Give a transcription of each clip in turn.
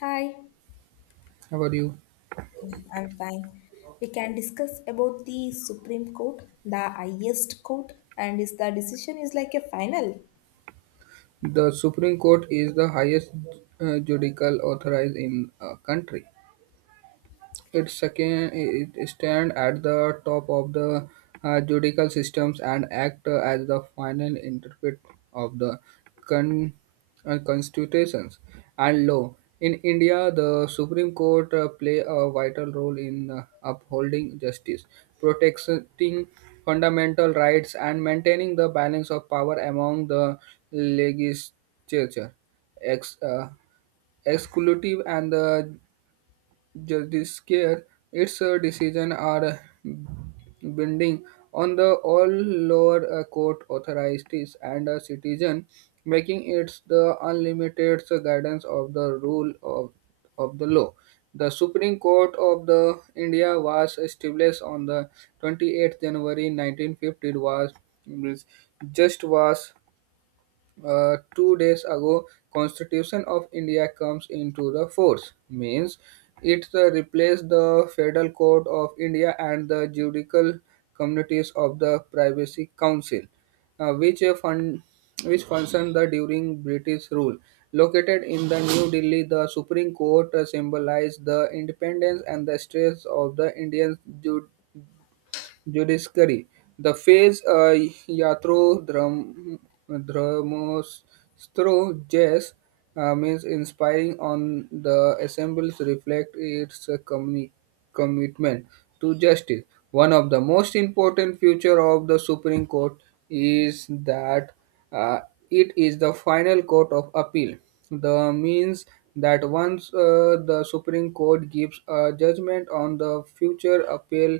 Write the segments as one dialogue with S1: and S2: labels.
S1: Hi,
S2: How are you?
S1: I'm fine. We can discuss about the Supreme Court, the highest court, and is the decision is like a final.
S2: The Supreme Court is the highest judicial authority in a country. It second it stand at the top of the judicial systems and act as the final interpret of the con- constitutions and law. In India, the Supreme Court play a vital role in upholding justice, protecting fundamental rights, and maintaining the balance of power among the legislature. Ex- uh, Exclusive and the judiciary. Its decision are binding on the all lower court authorities and citizen, making it the unlimited guidance of the rule of the law. The Supreme Court of the India was established on the 28th January 1950. Was- just was 2 days ago constitution of india comes into the force means it replaced the federal court of india and the judicial communities of the privacy council, which which functioned the during british rule. Located in the New Delhi, the Supreme Court symbolized the independence and the strength of the Indian judiciary. The phrase "yatro dram dramostro jas" means inspiring on the assemblies reflect its commitment to justice. One of the most important feature of the Supreme Court is that uh, it is the final court of appeal. The means that once the Supreme Court gives a judgment on the future appeal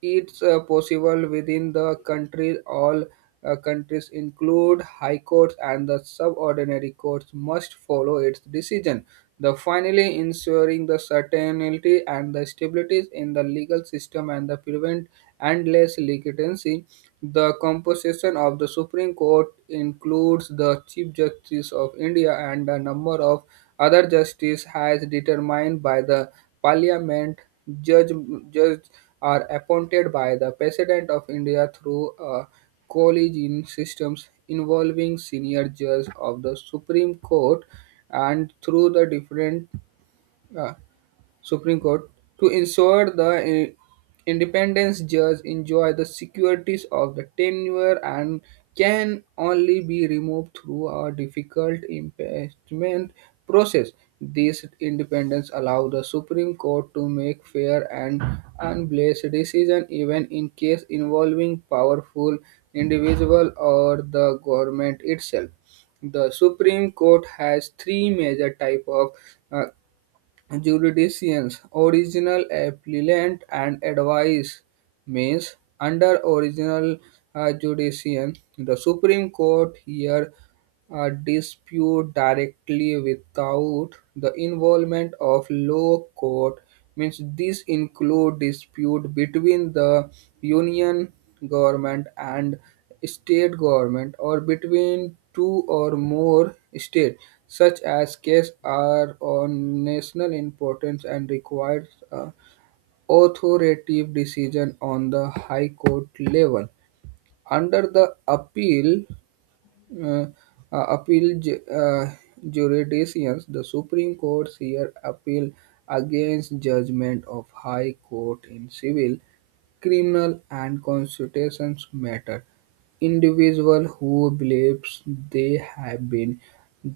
S2: it's possible within the country. All countries include high courts and the subordinate courts must follow its decision. The finally ensuring the certainty and the stability in the legal system and the prevent endless litigation. The composition of the Supreme Court includes the Chief Justice of India and a number of other justices as determined by the Parliament. Judge, judge are appointed by the President of India through a collegial system involving senior judges of the Supreme Court and through the different uh, Supreme Court to ensure the independence judge enjoy the securities of the tenure and can only be removed through a difficult impeachment process. This independence allows the Supreme Court to make fair and unbiased decision even in case involving powerful individual or the government itself. The Supreme Court has three major type of uh, jurisdictions, original appellant and advice means under original jurisdiction. The Supreme Court here a dispute directly without the involvement of law court means this include dispute between the union government and state government or between two or more states such as case are of national importance and requires a authoritative decision on the high court level under the appeal uh, uh, appeal ju- uh, jurisdictions, the Supreme Court here appeal against judgment of High Court in civil, criminal, and constitutional matter. Individual who believes they have been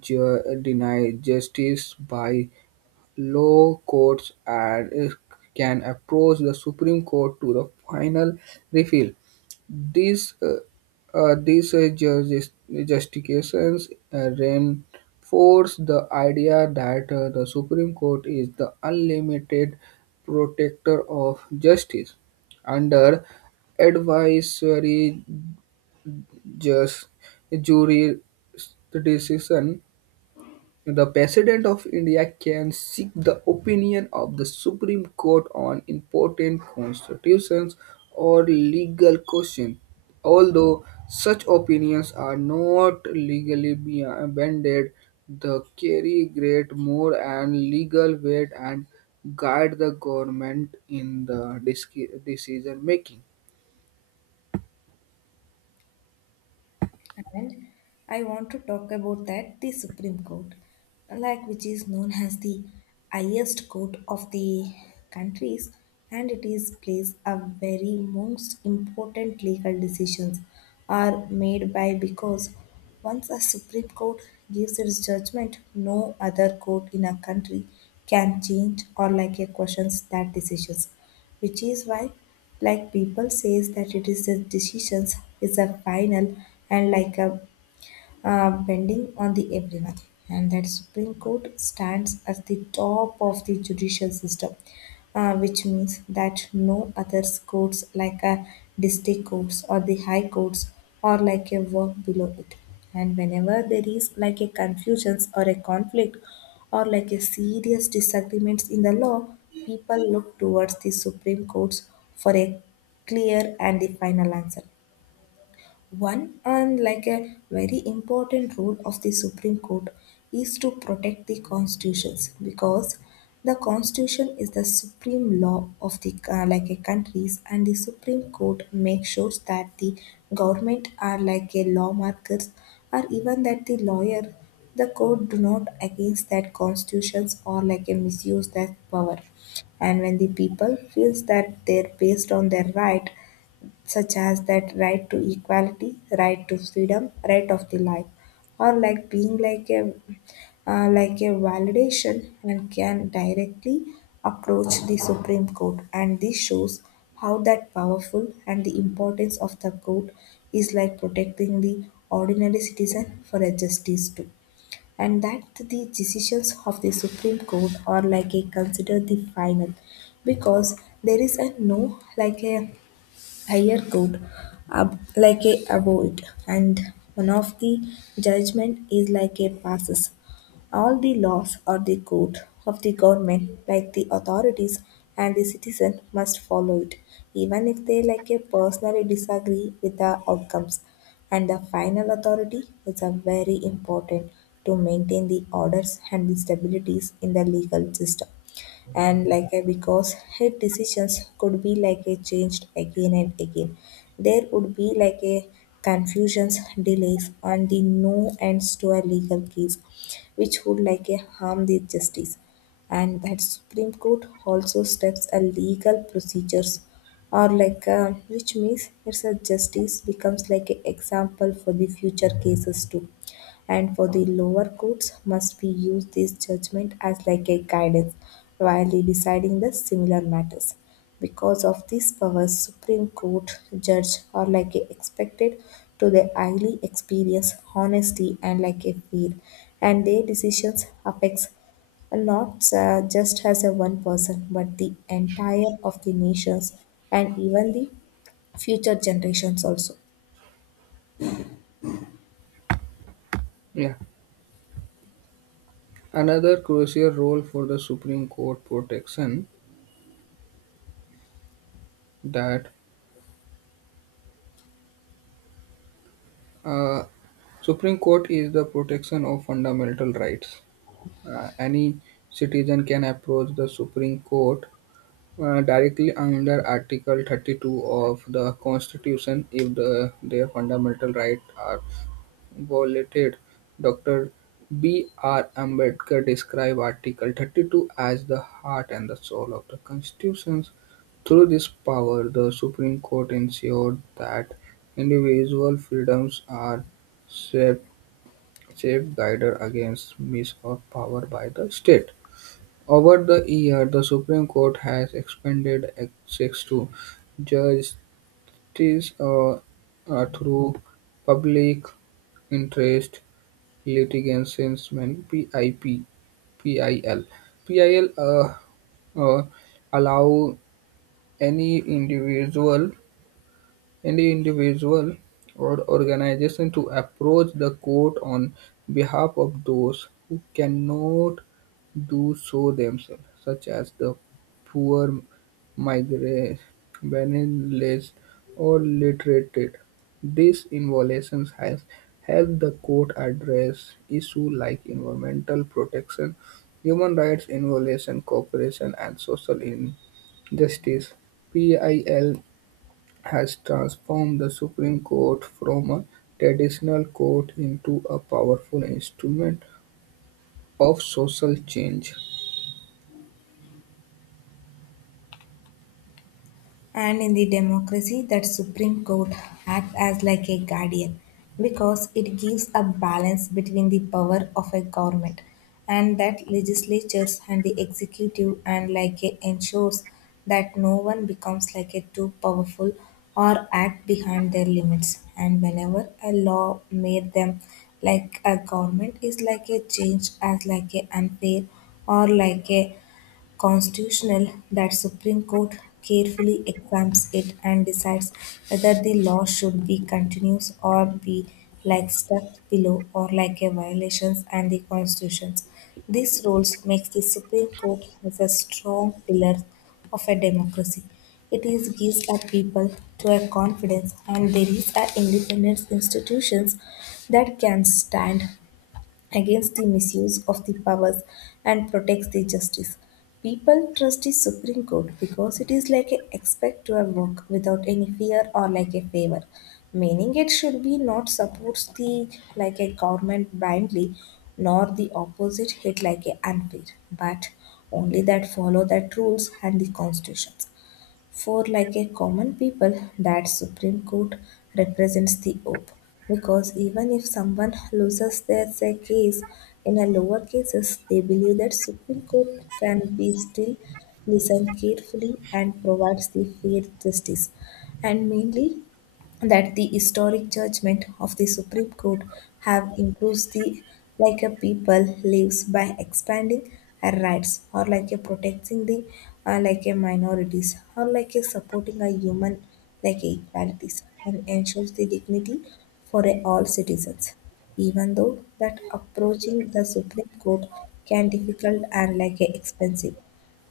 S2: denied justice by Low courts and can approach the Supreme Court to the final refill. These uh, these justifications reinforce the idea that the Supreme Court is the unlimited protector of justice. Under advisory just jury decision, the President of India can seek the opinion of the Supreme Court on important constitutions or legal questions, although such opinions are not legally binding. They carry great moral and legal weight and guide the government in the decision making.
S1: And I want to talk about that the Supreme Court, like which is known as the highest court of the countries, and it is place a very most important legal decisions are made by because once a Supreme Court gives its judgment, no other court in a country can change or like a questions that decisions, which is why like people says that it is the decisions is a final and like a bending on the everyone. And that supreme court stands as the top of the judicial system, which means that no other courts like a district courts or the high courts or like a work below it. And whenever there is like a confusions or a conflict or like a serious disagreements in the law, people look towards the supreme courts for a clear and the final answer. One, and like a very important rule of the Supreme Court, is to protect the constitutions because the constitution is the supreme law of the like a countries, and the Supreme Court makes sure that the government are like a lawmakers or even that the lawyer the court do not against that constitutions or like a misuse that power. And when the people feels that they're based on their right, such as that right to equality, right to freedom, right of the life, or like being like a validation and can directly approach the Supreme Court. And this shows how that powerful and the importance of the court is like protecting the ordinary citizen for a justice too. And that the decisions of the Supreme Court are like a considered the final because there is a no like a higher court ab- like a award, and one of the judgment is like a passes all the laws or the code of the government like the authorities and the citizen must follow it even if they like a personally disagree with the outcomes. And the final authority is a very important to maintain the orders and the stabilities in the legal system, and like a because her decisions could be like a changed again and again, there would be like a confusions, delays and the no ends to a legal case, which would like a harm the justice. And that supreme court also steps a legal procedures or like which means it's a justice becomes like an example for the future cases too, and for the lower courts must be used this judgment as like a guidance while they deciding the similar matters. Because of these powers supreme court judge are like a expected to the highly experience honesty and like a fear, and their decisions affects not just as a one person but the entire of the nations, and even the future generations also.
S2: Yeah. Another crucial role for the Supreme Court protection that Uh, Supreme Court is the protection of fundamental rights. Any citizen can approach the Supreme Court directly under Article 32 of the Constitution if their fundamental rights are violated. Dr. B. R. Ambedkar described Article 32 as the heart and the soul of the Constitution. Through this power, the Supreme Court ensured that individual freedoms are safe, safeguarded against misuse of power by the state. Over the year, the Supreme Court has expanded access to justice, through public interest litigations, PIP, PIL. PIL uh, allow any individual any individual or organization to approach the court on behalf of those who cannot do so themselves, such as the poor, migrant, penniless, or illiterate. This involution has helped the court address issues like environmental protection, human rights involution, cooperation, and social injustice. PIL has transformed the Supreme Court from a traditional court into a powerful instrument of social change.
S1: And in the democracy, that Supreme Court acts as like a guardian because it gives a balance between the power of a government and that legislatures and the executive and like a ensures that no one becomes like a too powerful or act behind their limits. And whenever a law made them like a government is like a change as like a unfair or like a constitutional, that Supreme Court carefully examines it and decides whether the law should be continuous or be like stuck below or like a violations and the constitutions. These rules makes the Supreme Court as a strong pillar of a democracy. It is gives a people to a confidence and there is a independence institutions that can stand against the misuse of the powers and protects the justice. People trust the Supreme Court because it is like a expect your work without any fear or like a favor. Meaning it should be not supports the like a government blindly nor the opposite hit like a unfair, but only that follow that rules and the constitutions. For like a common people, that Supreme Court represents the hope because even if someone loses their say, case in a lower cases, they believe that Supreme Court can be still listen carefully and provides the fair justice. And mainly that the historic judgment of the Supreme Court have improved the like a people lives by expanding our rights or like a protecting the like a minorities or like a supporting a human like a equalities and ensures the dignity for a all citizens, even though that approaching the supreme court can difficult and like a expensive,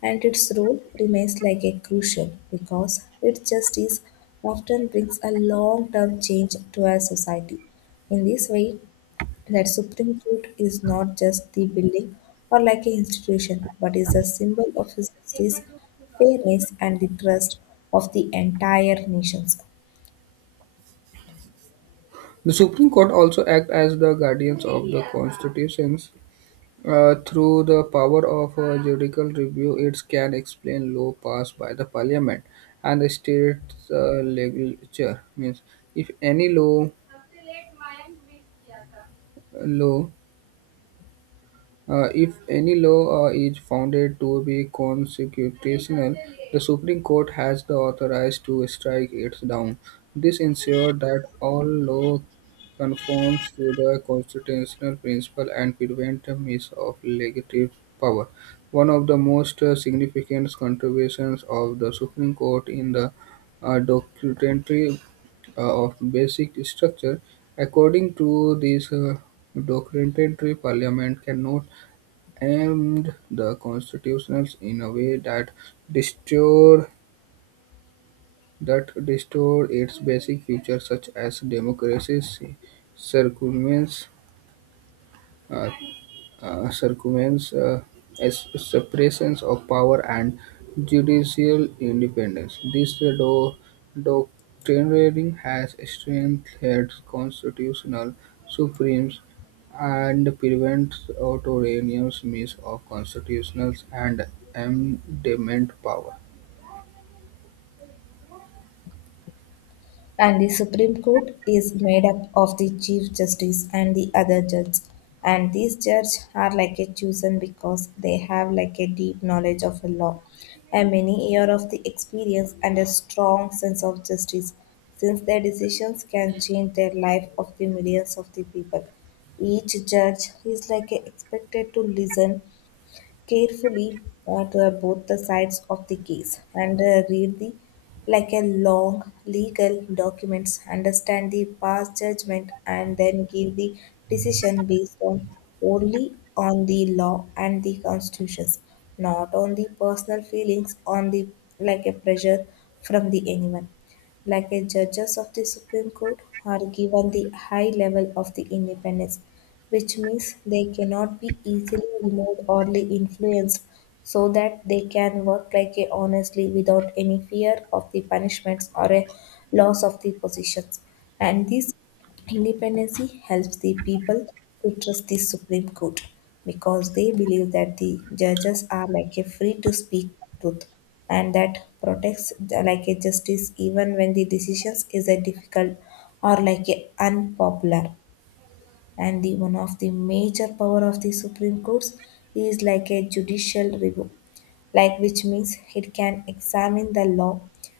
S1: and its role remains like a crucial because it justice often brings a long-term change to our society. In this way, that Supreme Court is not just the building or like an institution, but is a symbol of justice, fairness, and the trust of the entire nations.
S2: The Supreme Court also act as the guardians of the constitutions. Through the power of a judicial review, it can explain law passed by the parliament and the state legislature. Means, if any law law if any law is founded to be constitutional, the Supreme Court has the authority to strike it down. This ensures that all law conforms to the constitutional principle and prevents the misuse of legislative power. One of the most significant contributions of the Supreme Court in the documentary of basic structure. According to this documentary, Parliament cannot aimed the Constitution in a way destroyed that destroyed its basic features such as democracy's circumference. Circumvents as suppressions of power and judicial independence. This doctrine has strengthened constitutional supremes and prevents authoritarianism of constitutional and amendment power.
S1: And the Supreme Court is made up of the Chief Justice and the other judges. And these judges are like a chosen because they have like a deep knowledge of a law, a many year of the experience and a strong sense of justice, since their decisions can change the life of the millions of the people. Each judge is like a expected to listen carefully to both the sides of the case and read the like a long legal documents, understand the past judgment and then give the decision based on only on the law and the constitutions, not on the personal feelings on the like a pressure from the anyone. Like a judges of the Supreme Court, are given the high level of the independence, which means they cannot be easily removed or influenced so that they can work like a honestly without any fear of the punishments or a loss of the positions. And this Independency helps the people to trust the Supreme Court because they believe that the judges are like a free to speak truth and that protects the- like a justice even when the decisions is a difficult or like a unpopular. And the one of the major power of the Supreme Courts is like a judicial review, like which means it can examine the law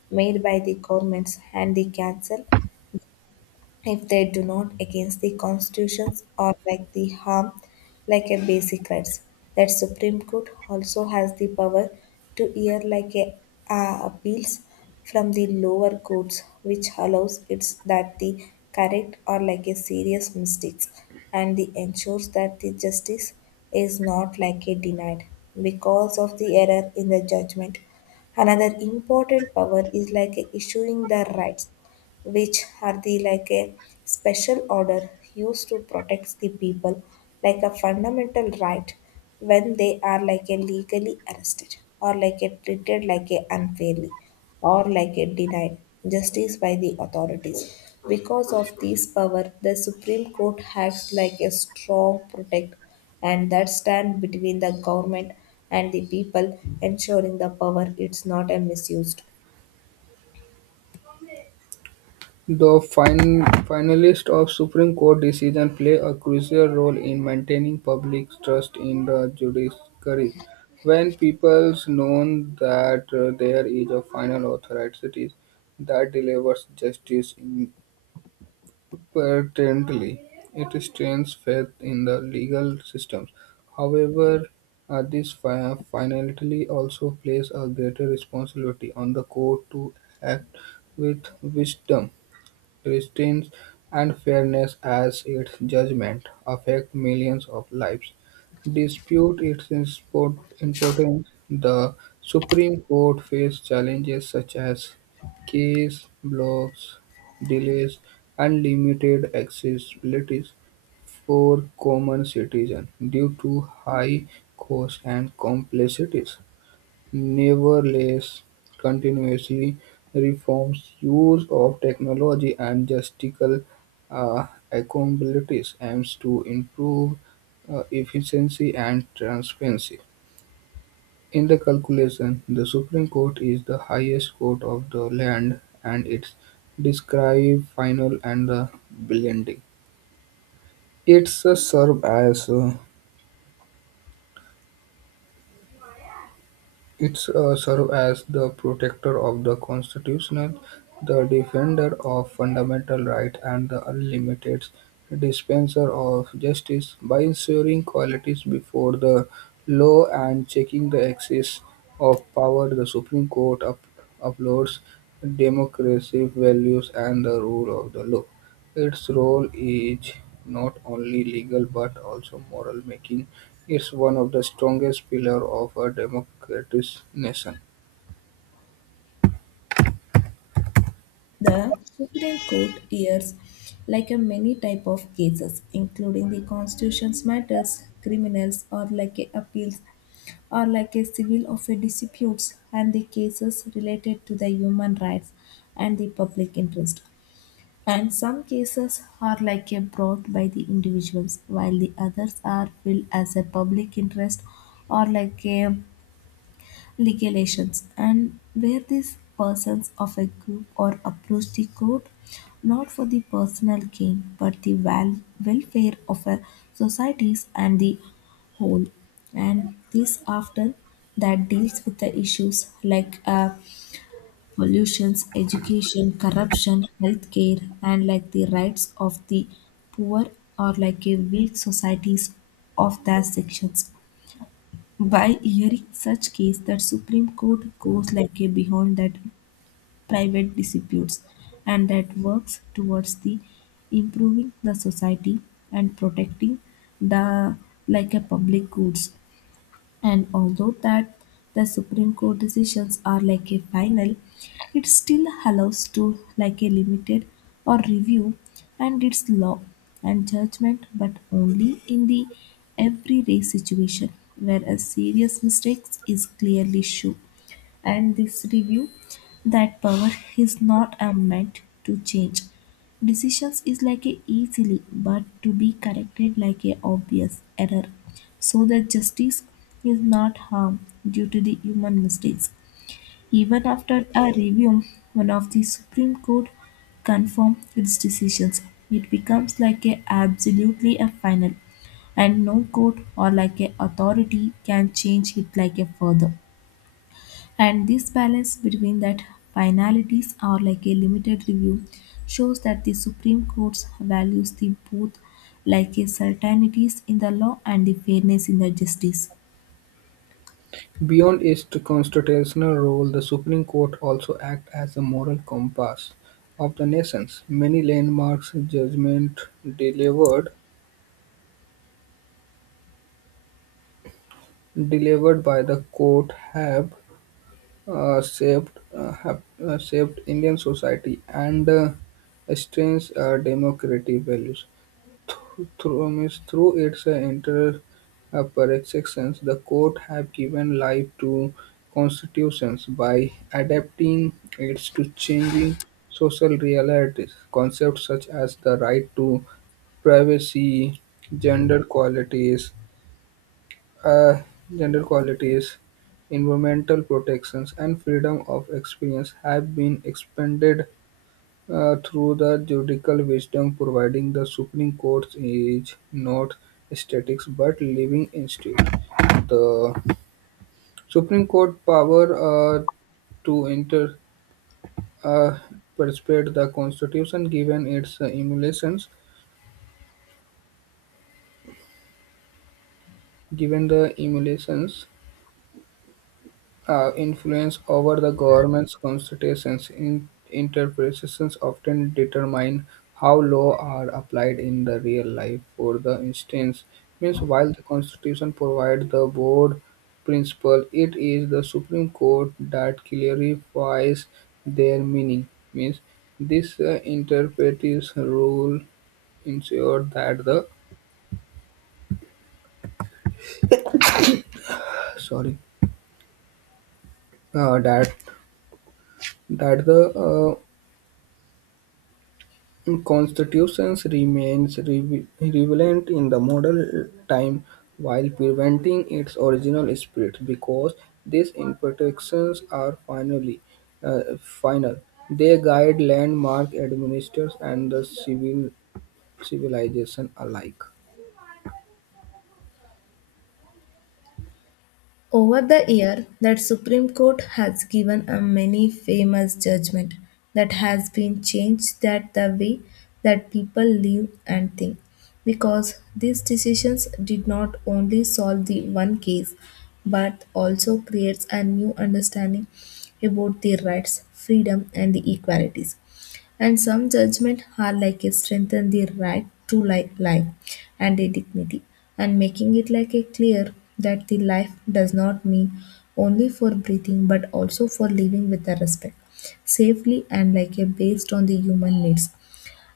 S1: made by the governments and the cancel if they do not against the constitutions or like the harm like a basic rights. That supreme court also has the power to hear like a appeals from the lower courts, which allows it's that the correct or like a serious mistakes and the ensures that the justice is not like a denied because of the error in the judgment. Another important power is like issuing the rights, which are the like a special order used to protect the people like a fundamental right when they are like a legally arrested or like a treated like a unfairly or like a denied justice by the authorities. Because of this power the supreme court acts like a strong protect and that stand between the government and the people, ensuring the power it's not a misused.
S2: The finalists of Supreme Court decision play a crucial role in maintaining public trust in the judiciary. When people know that there is a final authority that delivers justice impartially, it strengthens faith in the legal systems. However, this finality also places a greater responsibility on the court to act with wisdom justice and fairness as its judgment affect millions of lives. Dispute its importance, the Supreme Court faced challenges such as case blocks, delays, and limited accessibility for common citizens due to high costs and complexities. Nevertheless, continuously reforms use of technology and logistical capabilities aims to improve efficiency and transparency. In the calculation, the Supreme Court is the highest court of the land and it's describe final and the blending. It's uh, serve as uh, It serves as the protector of the Constitution, the defender of fundamental rights, and the unlimited dispenser of justice, by ensuring qualities before the law and checking the excess of power. The Supreme Court upholds democracy values and the rule of the law. Its role is not only legal but also moral, making it one of the strongest pillars of a democratic nation.
S1: The Supreme Court hears like a many type of cases, including the constitution's matters, criminals or like a appeals or like a civil of a disputes and the cases related to the human rights and the public interest. And some cases are like a brought by the individuals, while the others are filled as a public interest or like a Legislations, and where these persons of a group or approach the court not for the personal gain but the welfare of a societies and the whole. And this after that deals with the issues like pollutions, education, corruption, healthcare and like the rights of the poor or like a weak societies of their sections. By hearing such case, that Supreme Court goes like a beyond that private disputes and that works towards the improving the society and protecting the like a public goods. And although that the Supreme Court decisions are like a final, it still allows to like a limited or review and its law and judgment, but only in the everyday situation where a serious mistake is clearly shown. And this review that power is not a meant to change decisions is like a easily but to be corrected like a obvious error so that justice is not harmed due to the human mistakes. Even after a review one of the supreme court confirmed its decisions, it becomes like a absolutely a final and no court or like a authority can change it like a further. And this balance between that finalities are like a limited review shows that the supreme court values the both like a certainties in the law and the fairness in the justice.
S2: Beyond its constitutional role, the Supreme Court also acts as a moral compass of the nations. Many landmark judgments delivered delivered by the court have shaped have shaped Indian society and strengthened our democratic values. Through means through its inter-appellate sections, the Court have given life to constitutions by adapting it to changing social realities. Concepts such as the right to privacy, gender qualities, uh, gender qualities, environmental protections, and freedom of experience have been expanded through the judicial wisdom, providing the Supreme Court is not static but living institute. The Supreme Court power to inter uh, perpetuate the Constitution, given the emulations. Influence over the government's constitutions in interpretations often determine how law are applied in the real life for the instance means while the constitution provides the board principle it is the supreme court that clarifies their meaning means this interpretive rule ensure sorry uh, that that the constitutions remains relevant in the modern time while preventing its original spirit because these imperfections are finally final. They guide landmark administrators and the civilization alike.
S1: Over the year, that Supreme Court has given a many famous judgment that has been changed that the way that people live and think because these decisions did not only solve the one case but also creates a new understanding about the rights, freedom and the equalities. And some judgment are like a strengthen the right to life and a dignity, and making it like a clear that the life does not mean only for breathing but also for living with a respect, safely and like a based on the human needs.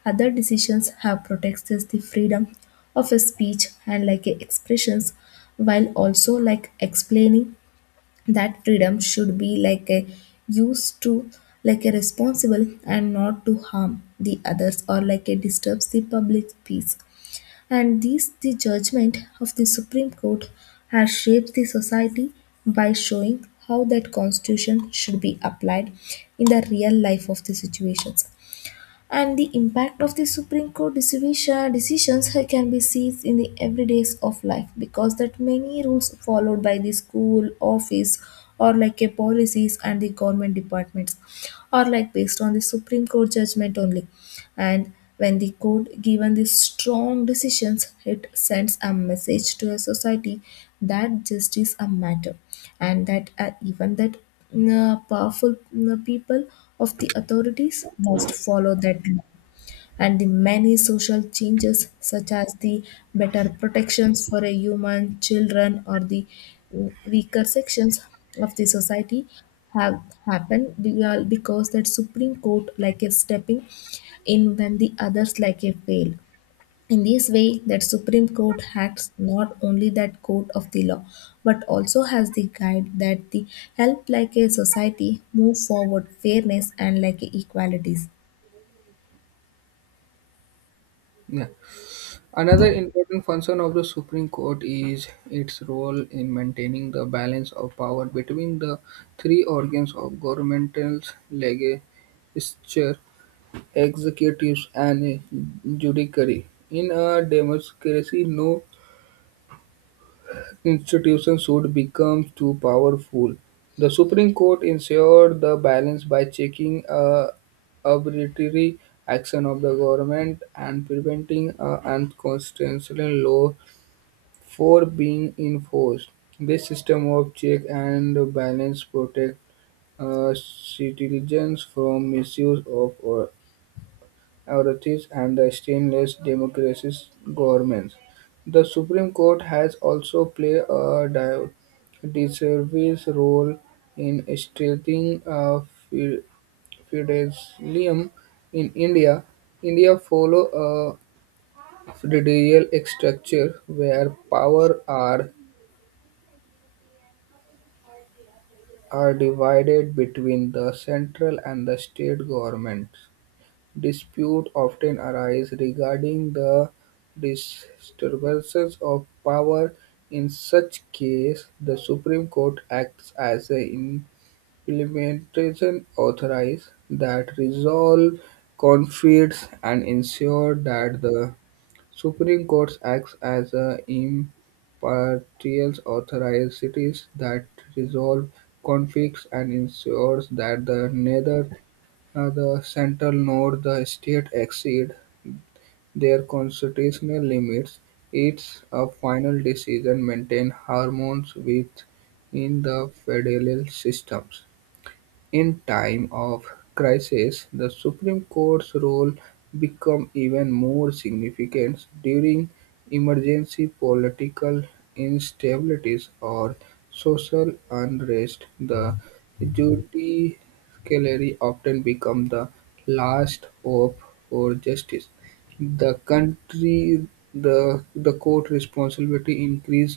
S1: Other decisions have protected the freedom of a speech and like a expressions while also like explaining that freedom should be like a used to like a responsible and not to harm the others or like a disturbs the public peace, and these the judgment of the Supreme Court has shaped the society by showing how that constitution should be applied in the real life of the situations. And the impact of the Supreme Court decisions can be seen in the everydays of life because that many rules followed by the school office or like a policies and the government departments are like based on the Supreme Court judgment only. And when the court given the strong decisions, it sends a message to a society that justice a matter and that even that powerful people of the authorities must follow that law. And the many social changes, such as the better protections for a human, children, or the weaker sections of the society, have happened because that Supreme Court like a stepping in when the others like a fail. In this way, that Supreme Court acts not only that court of the law, but also has the guide that the help like a society move forward fairness and like equalities.
S2: Yeah. Another important function of the Supreme Court is its role in maintaining the balance of power between the three organs of governmental legislature executives and judiciary. In a democracy, no institution should become too powerful. The Supreme Court ensured the balance by checking arbitrary action of the government and preventing unconstitutional law for being enforced. This system of check and balance protect citizens from misuse of authorities and the stainless democracies governments. The Supreme Court has also played a disservice role in strengthening fe- feudalism in India. India follow a federal structure where power are divided between the central and the state governments. Disputes often arise regarding the distribution of power; in such case, the Supreme Court acts as an implementation authority that resolve conflicts and ensure that the Supreme Court acts as an impartial authority that resolve conflicts and ensures that the neither the Central note the state exceed their constitutional limits. It's a final decision maintain harmony within the federal systems. In time of crisis, the Supreme Court's role became even more significant during emergency political instabilities or social unrest. The judiciary often became the last hope for justice. The country the court responsibility increase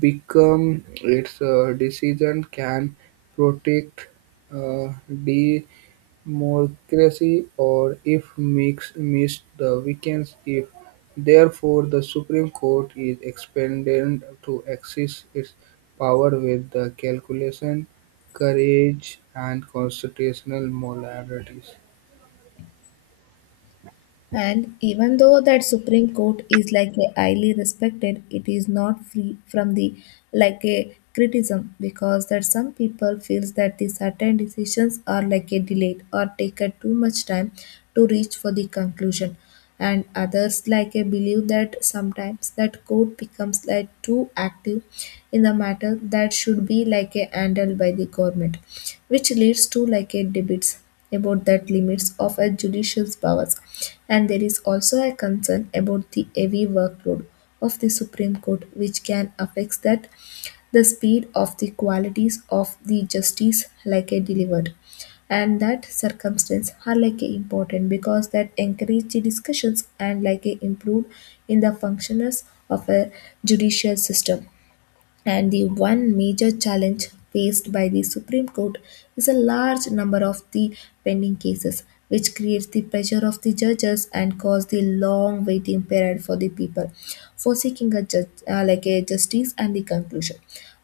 S2: become its decision can protect uh, democracy or if mix missed the weekends if therefore the supreme court is expanded to access its power with the calculation courage and constitutional moralities.
S1: And even though that Supreme Court is like a highly respected, it is not free from the like a criticism because that some people feels that the certain decisions are like a delayed or take a too much time to reach for the conclusion. And others like I believe that sometimes that court becomes like too active in the matter that should be like a handled by the government, which leads to like a debates about that limits of a judicial powers. And there is also a concern about the heavy workload of the Supreme Court, which can affect that the speed of the qualities of the justice like a delivered, and that circumstance are like a important because that encourage the discussions and like a improve in the functions of a judicial system. And the one major challenge faced by the Supreme Court is a large number of the pending cases, which creates the pressure of the judges and cause the long waiting period for the people for seeking a like a justice and the conclusion.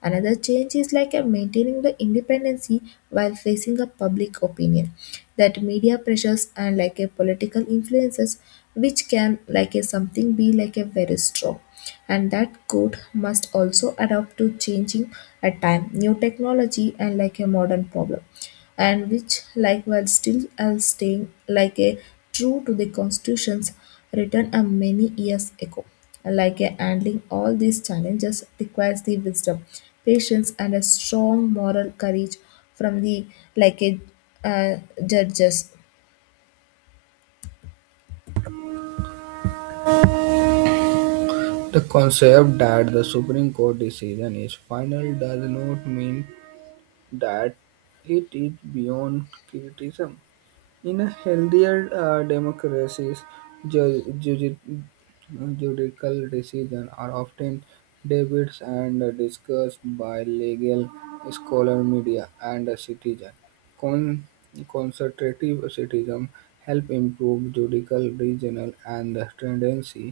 S1: Another change is like a maintaining the independency while facing a public opinion that media pressures and like a political influences, which can like a something be like a very strong. And that code must also adapt to changing at time new technology and like a modern problem, and which like while still as staying like a true to the constitutions written a many years ago. Like a handling all these challenges requires the wisdom, patience and a strong moral courage from the like a uh, judges.
S2: The concept that the Supreme Court decision is final does not mean that it is beyond criticism. In a healthier democracies, ju- ju- judicial decisions are often debated and discussed by legal scholar, media, and citizens. Con- Consultative citizen help improve judicial regional and tendency.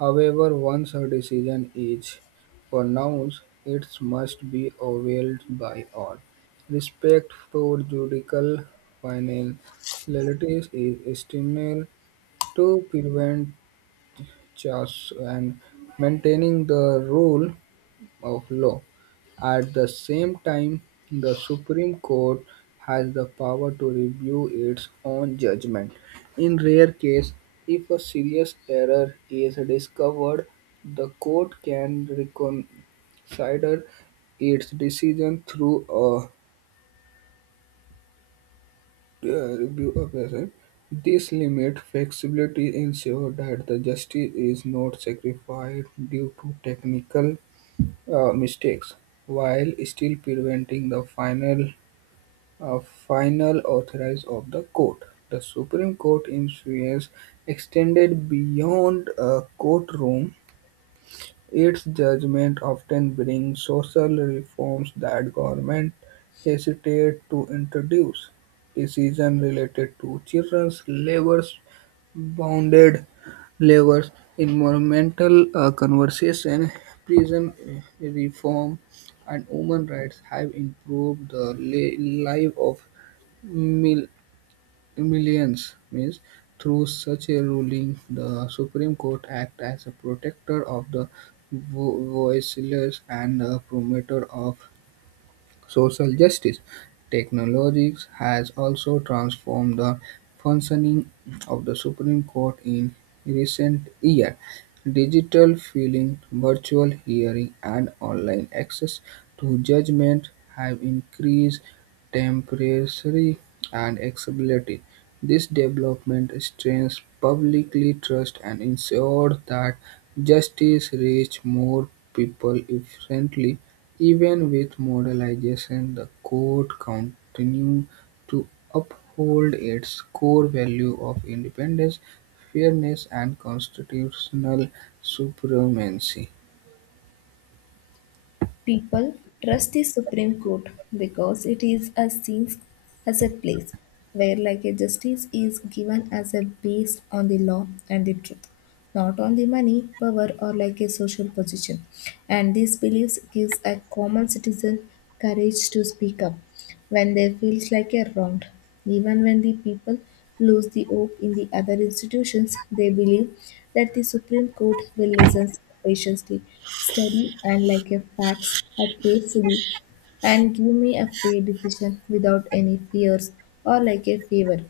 S2: However, once a decision is pronounced, it must be obeyed by all. Respect for judicial final Relatives is essential to prevent chaos and maintaining the rule of law. At the same time, the Supreme Court has the power to review its own judgment. In rare case, if a serious error is discovered, the court can reconsider its decision through a review operation. This limit flexibility ensures that the justice is not sacrificed due to technical mistakes, while still preventing the final authorize of the court. The Supreme Court influence extended beyond a courtroom. Its judgment often brings social reforms that government hesitate to introduce; decisions related to children's labour, bounded labour, environmental conservation, prison reform, and human rights have improved the life of mil- millions means through such a ruling the supreme court act as a protector of the voiceless and a promoter of social justice. Technologies has also transformed the functioning of the Supreme Court in recent years. Digital filing, virtual hearing, and online access to judgment have increased temporary and accessibility. This development strengthens publicly trust and ensures that justice reaches more people efficiently. Even with modernization, the court continued to uphold its core value of independence, fairness, and constitutional supremacy.
S1: People trust the Supreme Court because it is a seen as a place where like a justice is given as a based on the law and the truth, not on the money, power or like a social position. And these beliefs gives a common citizen courage to speak up when there feels like a wronged. Even when the people lose the hope in the other institutions, they believe that the Supreme Court will listen patiently, study and like a facts are carefully and give me a fair decision without any fears or like a favor.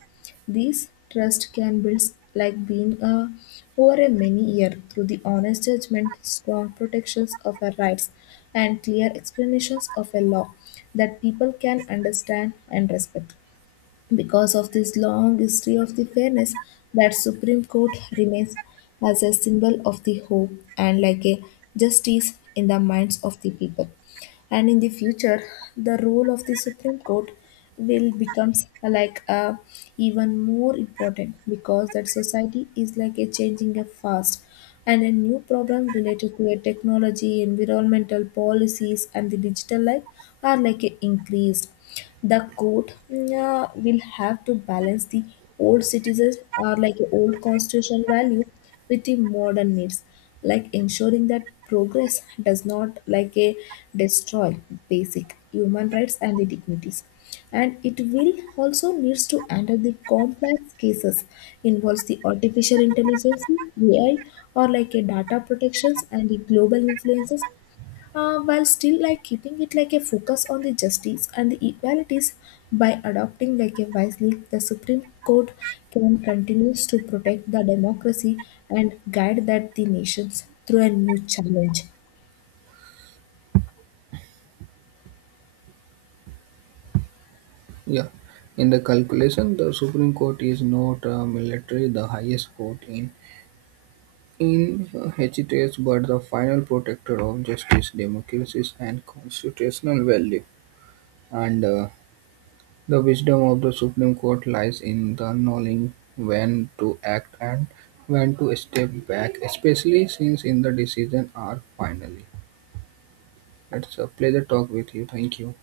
S1: These trust can build like being a, over a many year through the honest judgment, strong protections of our rights, and clear explanations of a law that people can understand and respect. Because of this long history of the fairness, that Supreme Court remains as a symbol of the hope and like a justice in the minds of the people. And in the future, the role of the Supreme Court will becomes like a even more important because that society is like a changing a fast and a new problem related to a technology, environmental policies, and the digital life are like a increased. The court will have to balance the old citizens or like old constitutional value with the modern needs, like ensuring that progress does not like a destroy basic human rights and the dignities. And it will also needs to handle the complex cases involves the artificial intelligence, AI, or like a data protections and the global influences, while still like keeping it like a focus on the justice and the equalities. By adopting like a wisely, the Supreme Court can continues to protect the democracy and guide that the nations through a new challenge
S2: Yeah. In the calculation, the Supreme Court is not a military, the highest court in Hecetates, but the final protector of justice, democracy, and constitutional value. And the wisdom of the Supreme Court lies in the knowing when to act and when to step back, especially since in the decisions are final. It's a pleasure talk with you. Thank you.